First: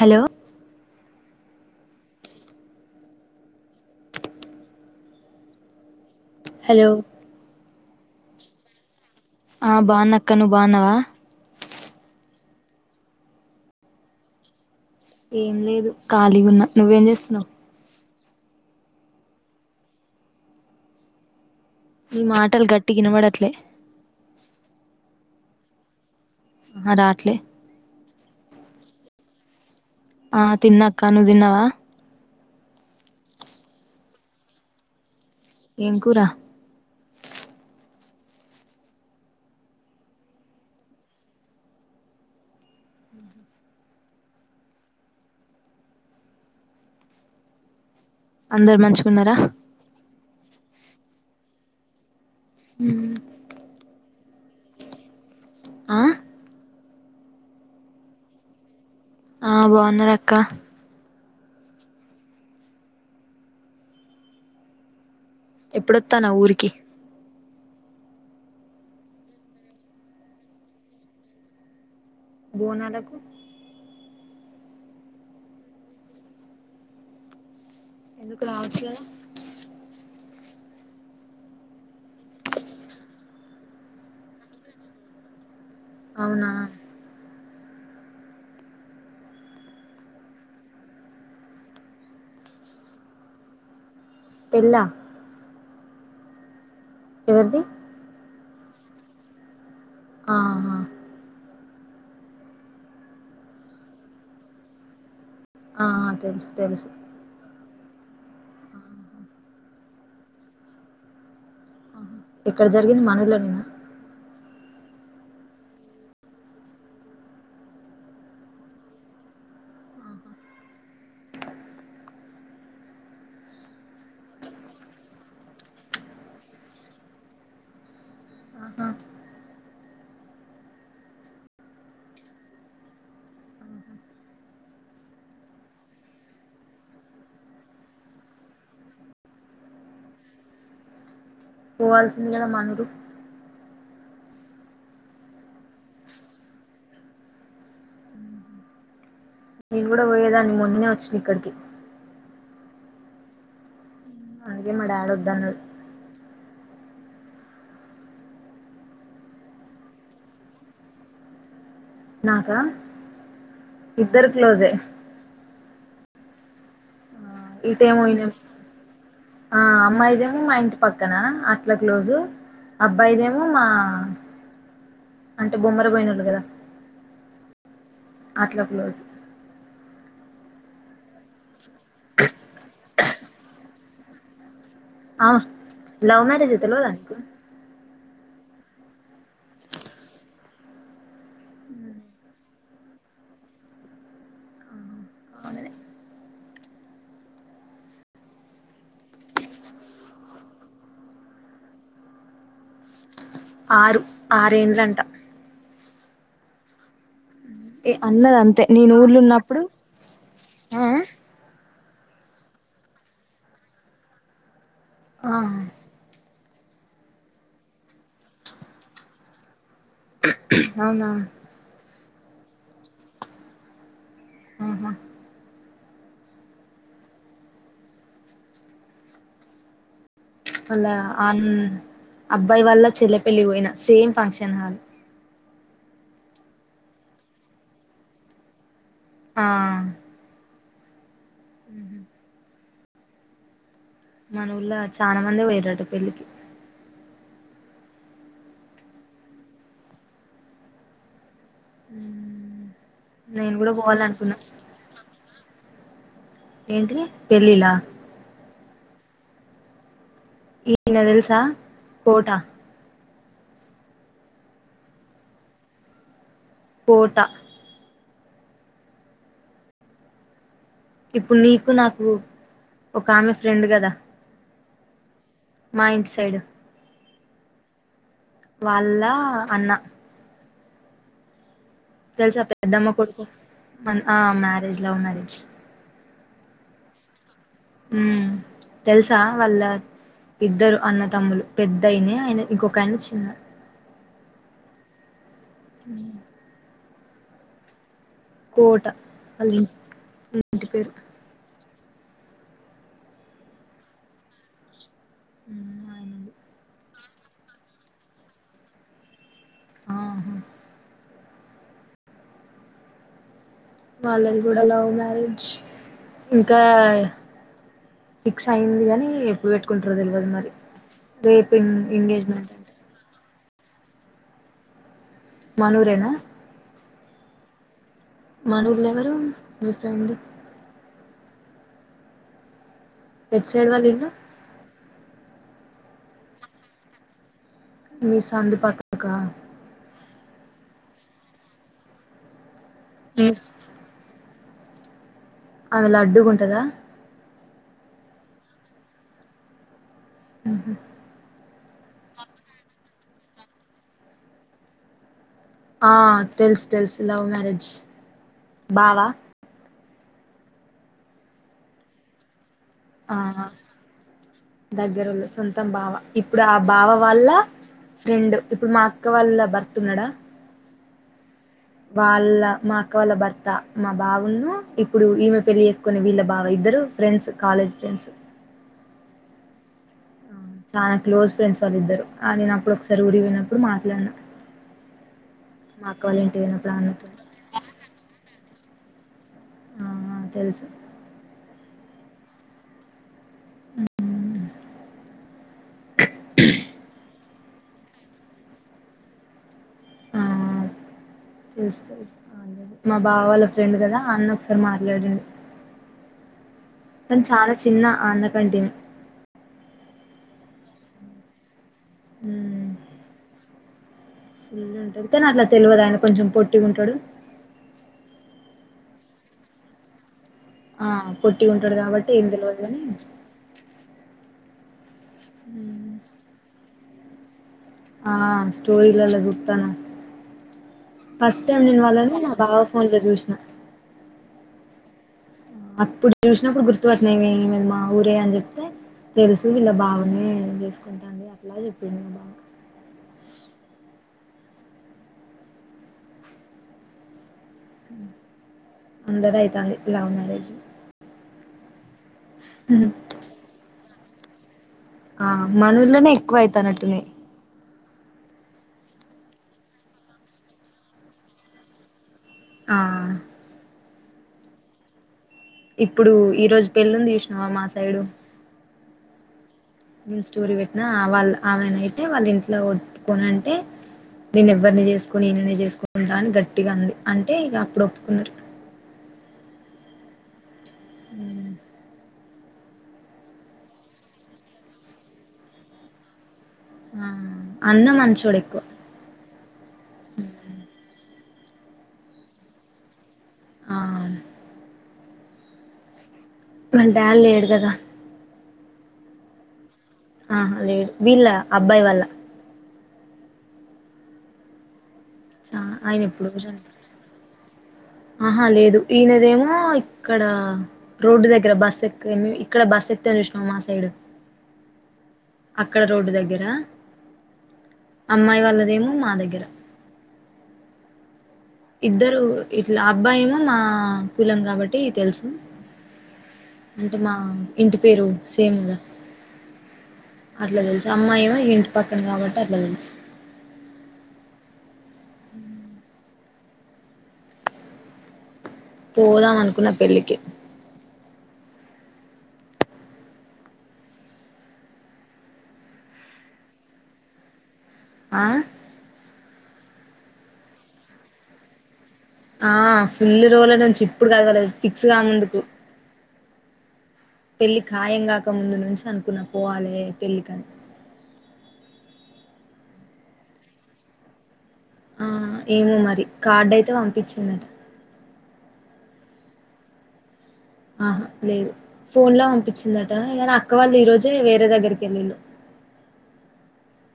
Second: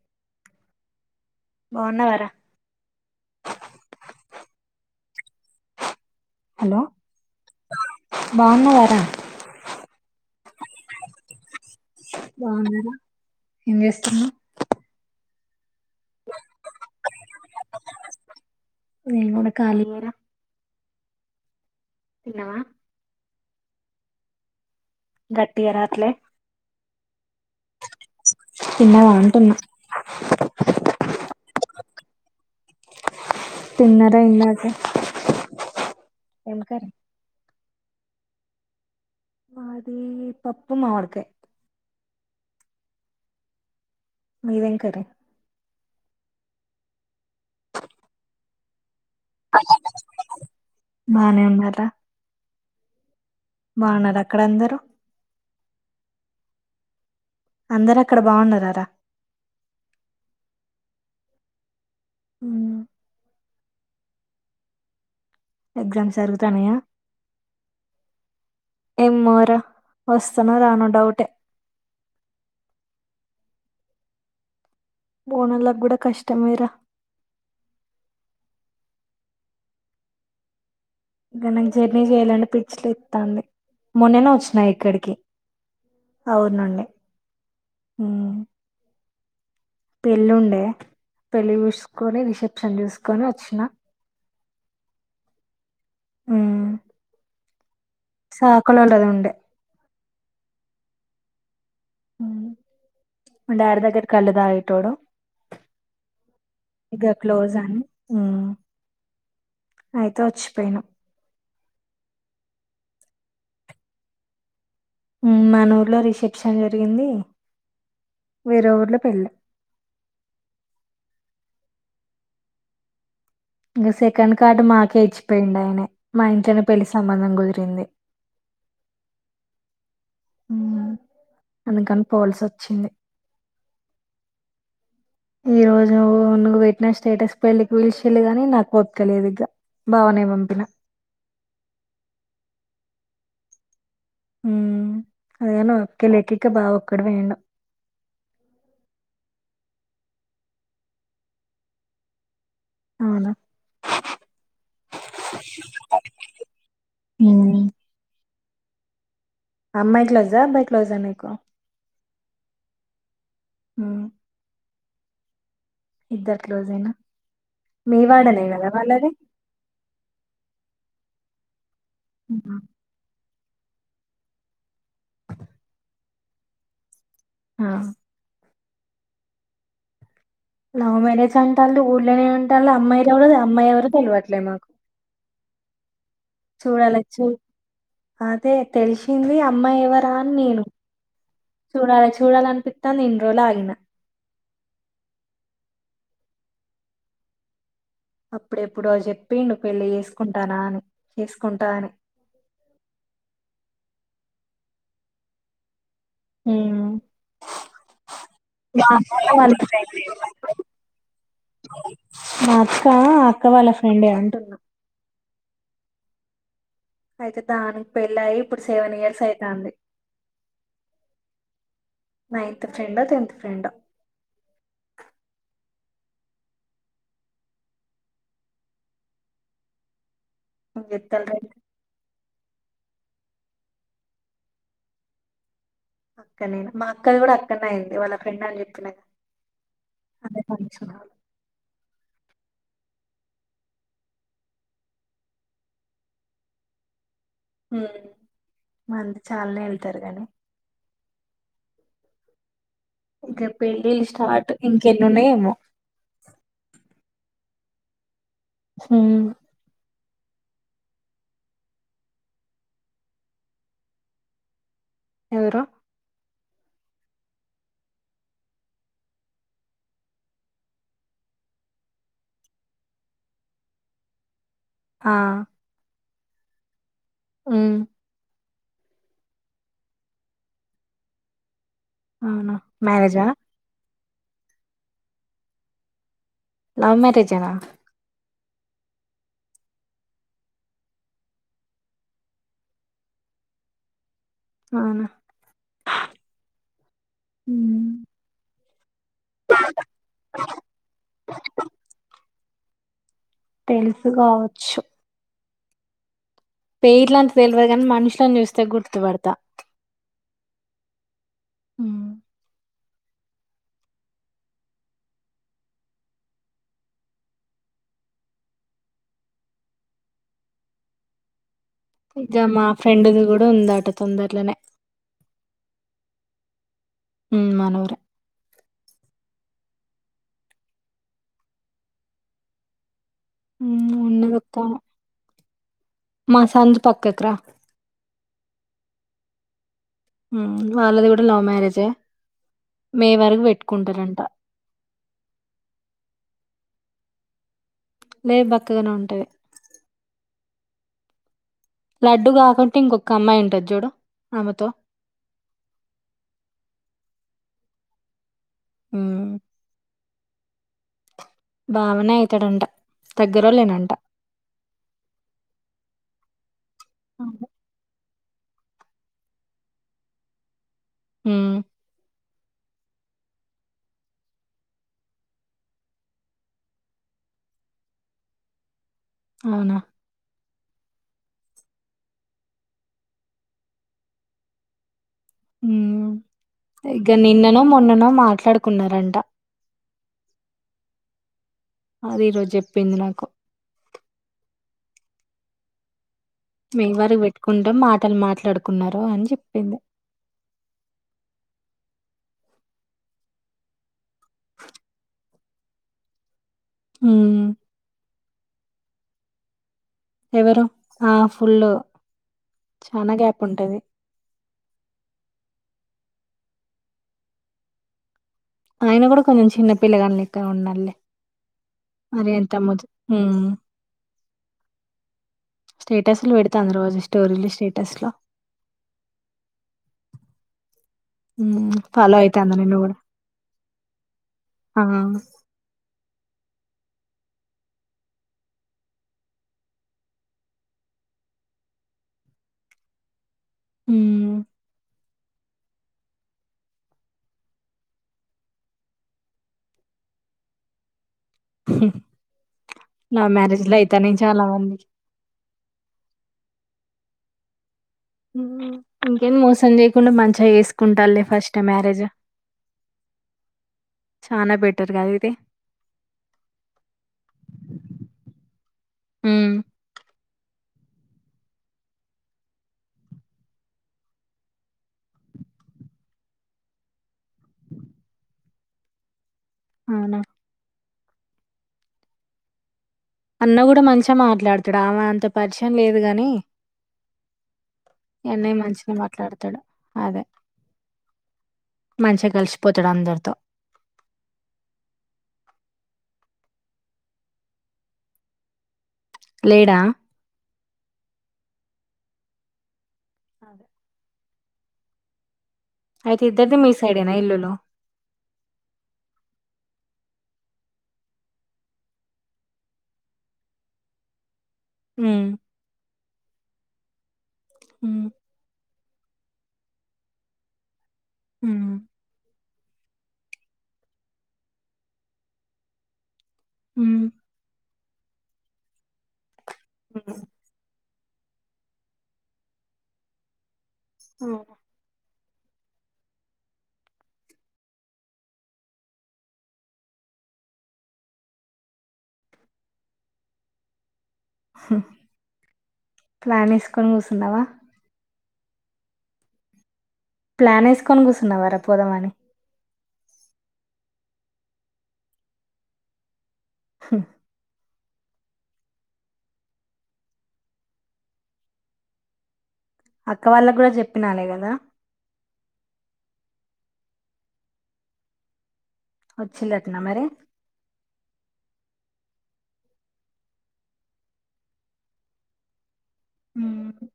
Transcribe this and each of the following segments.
Hello బాగున్నరార hello బాగున్న వార ఆ బాన్నక్క నువ్వు బాగున్నావా బాగున్నారా ఏం చేస్తున్నావ్ ఏం లేదు ఖాళీగున్న నువ్వేం చేస్తున్నావు నేను కుడా కలిగ ఉన్న ఈ మాటల్ గట్టిగ వినబడత్లే గట్టిగ రాట్లే ఆహా రాట్లే తిన్నవ అంటూనా ఆ తిన్నాక్క నువ్వు తిన్నావా తిన్నార ఇందాకె ఏం కూరా మాది పప్పు మావిడికాయ్ మీదేం కర్రి అందరు మంచిగన్నరా బానే ఉన్నర్రా మ్ బాగున్నార అక్కడందరూ ఆ అందరు అక్కడ బాగున్నార ఆ బాగున్నార్ అక్క మ్ ఎగ్జామ్స్ ఎప్పుడొత్తన్నావ్ ఊరికి జరుగుతాన్నయా ఎమోరా వస్తనొ రానొ డౌటే బోనాలకు బోనలాక్ గుడ కష్టమేరా ఎందుకు రావొచ్చు గద ఇక నాక్ జర్నీ చేయ్యాలంటె పిచ్చలేఇస్తాంది మొన్ననే వచ్చినా ఇక్కడికి అవునా అవునండి పెళ్ళి ఉండే పెళ్లి చూసుకొని రిసెప్షన్ చూసుకొని వచ్చిన పెల్లా మ్ ఎవరిది సాకలోల్లద్ ఉండె ఆహా డాడి దగ్గర కళ్లుదాగెటోడు ఆ తెలుసు తెలుసు ఉ అయితే ఓచ్చిపోయిన ఎక్కడ జరిగింది మనలో నేనా మనూర్లో రిసెప్షన్ జరిగింది వేరెఊర్లొ పెళ్ళి ఇంక సెకండ్ కార్డు మాకే ఇచ్చిపోయిండు ఆయనె మా ఇంట్లనె పెళ్లి సంబంధం కుదిరింది అ అందుకని పోవాల్సి వచ్చింది ఈ రోజు నువ్వు పెట్టిన స్టేటస్ పెళ్ళికి పీలిచిేి గాని నాకు ఒపకలేదు ఇగా బావనే పంపిన పోవాల్సింది కదా మానడు అదన ఒకే లెక్కకి బాగా ఒక్కడ వేం ఆ నేను కూడా పోయేదాన్ని మొన్ననే వచ్చింది ఇక్కడికి అవునా అఘ మడాడ్ వద్దు అన్నడు ఉమ్ అమ్మాయి క్లోజా అబ్బాయి క్లోజా నీకు నాకా ఇద్దరు క్లోజే ఇద్దరు క్లోజ్ అయినా ఇట ఏమయినా ఆ అమ్మాయిదేమి మా ఇంటి పక్కన అ ఇట్లా క్లోజు ఉమ్. అబ్బాయిదేమో మా అంటే బొమ్మర పోయిన వాళ్ళు కదా హా అట్లా క్లోజ్ లవ్ మ్యారేజ్ అంటారు ఊళ్ళలోనే ఉంటళ్ అమ్మాయిలు ఎవరు అమ్మాయి ఎవరు తెలివట్లేదు మాకు ఆ లవ్ మ్యారేజ్ ఆ తెల్వదా చూడాలి నీకు చూ అదే తెలిసింది అమ్మాయి ఎవరా అని నేను చూడాలి చూడాలనిపితా నిం రోజులు ఆగిన అవుననే అప్పుడెప్పుడు అ చెప్పి ను్వు పెళ్ళి చేసుకుంటానా అని చేసుకుంటా అని ఆరు ఆరేంద్రంట మ్మ్ ఏ అన్నది అంతే [inaudible] నేను ఊర్లో ఉన్నప్పుడు ఆ మా అక్క అక్క వాళ్ళ ఫ్రెండే అంటున్నా ఆహా అయితే దానికి పెళ్ళయి ఇప్పుడు సెవెన్ ఇయర్స్ అయితంది అవునా నైన్త్ ఫ్రెండ్ ఓ టెన్త్ ఫ్రెండ్ ఒ ఆహా అళ్ళ నేను చెప్తాను అ రండి అబ్బాయి వల్ల చెల్లె పెళ్లి పోయిన సేమ్ ఫంక్షన్ హాల్ అక్కననా మా అక్క కూడా అక్కనే అయిది వాళ్ళ ఫ్రెండ్ అని చెప్పిన ఆ [inaudible] ఉ మన ఊళ్ళ చనా మంది పోయిలు పెళ్ళికి మాంద చాలానే వెళ్తారు గానీ ఉ ఇక పెళ్ళిళ్ళ స్టార్ట్ ఇంకెన్ని ఉన్నాయే ఏమో ఏంటిది పెళ్లిళ్ల హుమ్మ్ ఈయన తెల్సా కోట ఎవరు పోటా ఇప్పుడు నీకు నాకు ఒక ఆమ ఫ్రెండ్ కదా ఆ మా ఇంటి సైడ్ మ్మ్ వాళ్ళ అన్న తెలుసా అవునా పెద్దమ్మ కొడుకు మ్యారేజా ఆ marriage love marriage love marriage అనా హ తెలుసా వాళ్ళ ఇద్దరు అన్నతమ్ములు పెద్దయినే ఆయన ఇంకొక ఆయన చిన్నారు అవునా హ మ్మ్ కోట అలి మంటి పేరు తెలుసు కావచ్చు ఉ అయినండి పేర్ల అంత తెలియదు కానీ మనుషులని చూస్తే గుర్తుపడతా ఆహా ఉమ్ వాళ్ళది కూడా లవ్ మ్యారేజ్ ఇంకా ఫిక్స్ అయింది కాని ఎప్పుడు పెట్టుకుంటరో తెలవదు మరి రేపు ఎం ఇగ ఎంగేజ్మెంట్ మా అంట ఫ్రెండ్ది కూడా ఉందట తొందరలోనే మనూరేనా ఉ మనూరే మనూర్ల ఎవరు మీ ఫ్రెండ్ ఎటు సైడ్ ఉమ్, వాళ్ళిళ్ళు ఉన్నదక్క మా సందు పక్కకి రా మీ సందు పక్కకా వాళ్ళది కూడ లవ్ మ్యారేజే మే వరకు పెట్టుకుంటరంట ఆమె లడ్డుగుంటదా లే బక్కగనే ఉంటది ఉహు లడ్డు కాకుంట ఇంకొక్క అమ్మాయి ఉంటది చూడు ఆమెతో ఆ తెలుసు తెలుసు లవ్ మ్యారేజ్ బావా ఉమ్, బావనే అయితడంట ఆ దగ్గరలో సొంతం బావ ఇప్పుడు ఆ బావ వాళ్ళ ఫ్రెండ్ ఇప్పుడు మా అక్క వాళ్ళ భర్త్ ఉన్నడా ఉమ్ వాళ్ళ మా అక్క వాళ్ళ భర్త మా బావున్ను ఇప్పుడు ఈమె పెళ్లి చేసుకునే వీళ్ళ బావ ఇద్దరు ఫ్రెండ్స్ కాలేజ్ ఫ్రెండ్స్ అవునా చానా క్లోజ్ ఫ్రెండ్స్ వాళ్ళిద్దరు ఆ నేను అప్పుడు ఒకసారి ఊరికి పోయినప్పుడు మాట్లాడినా ఇగ నిన్ననో మొన్ననో మాట్లాడుకున్నరంట ఆహా తెలుసు అది ఈరోజు చెప్పింది నాకు మే వరకు పెట్టుకుంటాం మాటలు మాట్లాడుకున్నరు అని చెప్పింది ఆ తెలుసు తెలుసు మా బావ వాళ్ళ ఫ్రెండ్ కదా అన్న ఒకసారి మాట్లాడిండు తను ఉమ్, చాలా చిన్న ఆ అన్నకంటె ఎవరు ఆ ఫుల్ చానా గ్యాప్ ఉంటది ఫుల్లు ఉంటది కానీ అట్ల తెలవదు ఆయన కొంచెం పొట్టిగుంటడు ఆయన కూడా కొంచెం చిన్న పిల్లగాని లె ఆ పొట్టిగ ఉంటడు కాబట్టి ఏం ఎంత తెల్వదు కానీ ముద్దు ఉమ్ స్టేటస్లు పెడతాంది రోజు స్టోరీలు స్టే ఆ స్టోరీలల్ల చూత్తాన్న హ ఫాలో అయితాందా నిన్ను కూడా లో చూసిన ఇప్పుడు చూసినప్పుడు గుర్తుపట్టిన ఈమె ఈమెది మా ఊరే అని చెప్తే తెలుసు వీళ్ళ బావనే చేసుకుంటాంది అట్లా చెప్పిండు మా బావ ఉ అందరిది ఐతాంది లవ్ మ్యారేజ్ లవ్ మ్యారేజ్లే అయితాన్నై చాలా మందికి ఆ మన ఊర్లనే ఎక్కువ అయితానట్టున్నయి ఇంకేంది మోసం చేయకుండ మంచిగ చేసుకుంటాల్లే ఫస్ట్ మ్యారేజ్ ఆ చానా బెటర్ కద ఇది ఇప్పుడు ఈ రోజు పెళ్ళి ఉంది చూసినవా మా సైడు ఉ నేను స్టోరీ పెట్టినా ఆ వాళ్ళు ఆమెనయితే వాళ్ళ ఇంట్లో ఒప్పుకోను అంటే నేను ఎవ్వరిని చేసుకోను ఈననే చేసుకుంటా అని గట్టిగ అంది అంటే ఇక అప్పుడు ఒప్పుకున్నారు అవునా ఉ అన్న గూడా మంచిగ మాట్లాడుతాడు ఆమె అంత పరిచయం లేదు గాని ఆ అన్న మంచోడు అన్నయ్య ఎక్కువ మంచిగనే మాట్లాడు తడు అదే మంచ కలిసిపోతాడు అందరితో ఆ వాళ్ డాడ్ లేడు గదా లేడా ఆహ లేడు వీళ్ళ అబ్బాయి వల్ళ అదే చా అయితే ఎప్పుడో ఇద్దరిది మీ చనిపోయాడు సైడేనా ఇల్లులు? అహా లేదు ఈయనదేమో ఇక్కడ రోడ్డు దగ్గర బస్ ఎక్కేమి ఇక్కడ బస్ ఎ తరు చూసినవా మా సైడ్ హ్మ్. అక్కడ రోడ్డు దగ్గర హ్మ్. అమ్మాయి వాళ్లదేమో మా దగ్గర హ్మ్. ఇద్దరు ఇట్లా అబ్బాయిేమో మా కులం కాబట్టి తెలుసు అంటే హ్మ్. మా ఇంటి పేరు సేమ్ గద అట్లా తెలుసు అమ్మాయమో ఇగ ఇంటి పక్కన కాబట్టి అట్ల తెలుసు అవ్ ఉ పోదాం అనుకున్న పెళ్ళికి హు ప్లాన్ ఏసుకొని కూసున్నావా ఆ ప్లాన్ ఏసుకొని కూసున్నావరా పోదామని ఆ ఫుల్ల్ రోజుల నుంచి ఇప్పుడు గదువలేదు ఫిక్స్ గానందుకు హు పెళ్ళి ఖాయం గాక ముందు నుంచి అనుకున్న పోవాలే పెళ్ళికని అక్క వాళ్ళ గూడా చెప్పినాలే గదా ఆ ఏమో మరి కార్డ్ అయితే వంపిచ్చిందట ఒచ్చిందట్నా మరి అహ లేదు ఫోన్ లో వంపిచ్చిందటా గాన్ అక్క వాళ్ళు ఈ రోజే వేరే దగ్గరికి ఎళ్ళిళ్ళు ఊహు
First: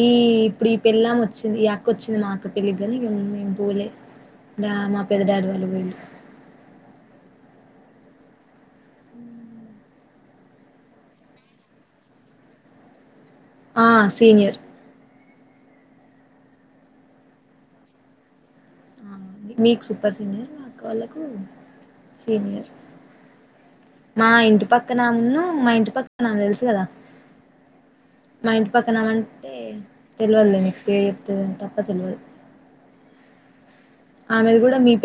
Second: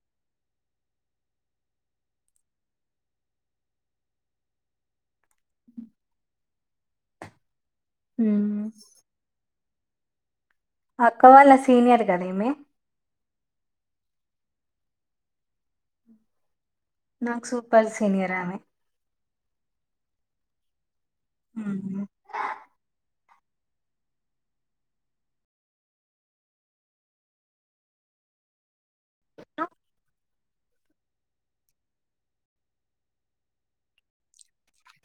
ఈ ఇప్పుడు ఈ పెళ్ళం ఒచ్చింది ఈ అక్క వచ్చింది మా అక్క పెళ్ళికి గానీ మేం పోలే డా మా పెద్ద డాడి వాళ్ళు వొయిళ్ళు హ్మ్ అక్క వాళ్ళ సీనియర్ గదీమె ఆ సీనియర్ నాక్ సూపర్ సీనియర్ ఆమె మీకు సూపర్ సీనియర్ నాకు వాళ్ళ ఆ మా ఇంటి పక్కనాన్ను మా ఇంటి పక్కన్న దెలుసు గదా మైన్ పక్కనామంటే తెలువదులే నీకు పే చెప్తే గాన్ తప్ప తెలువదు ఆమెది గూడా మీ పే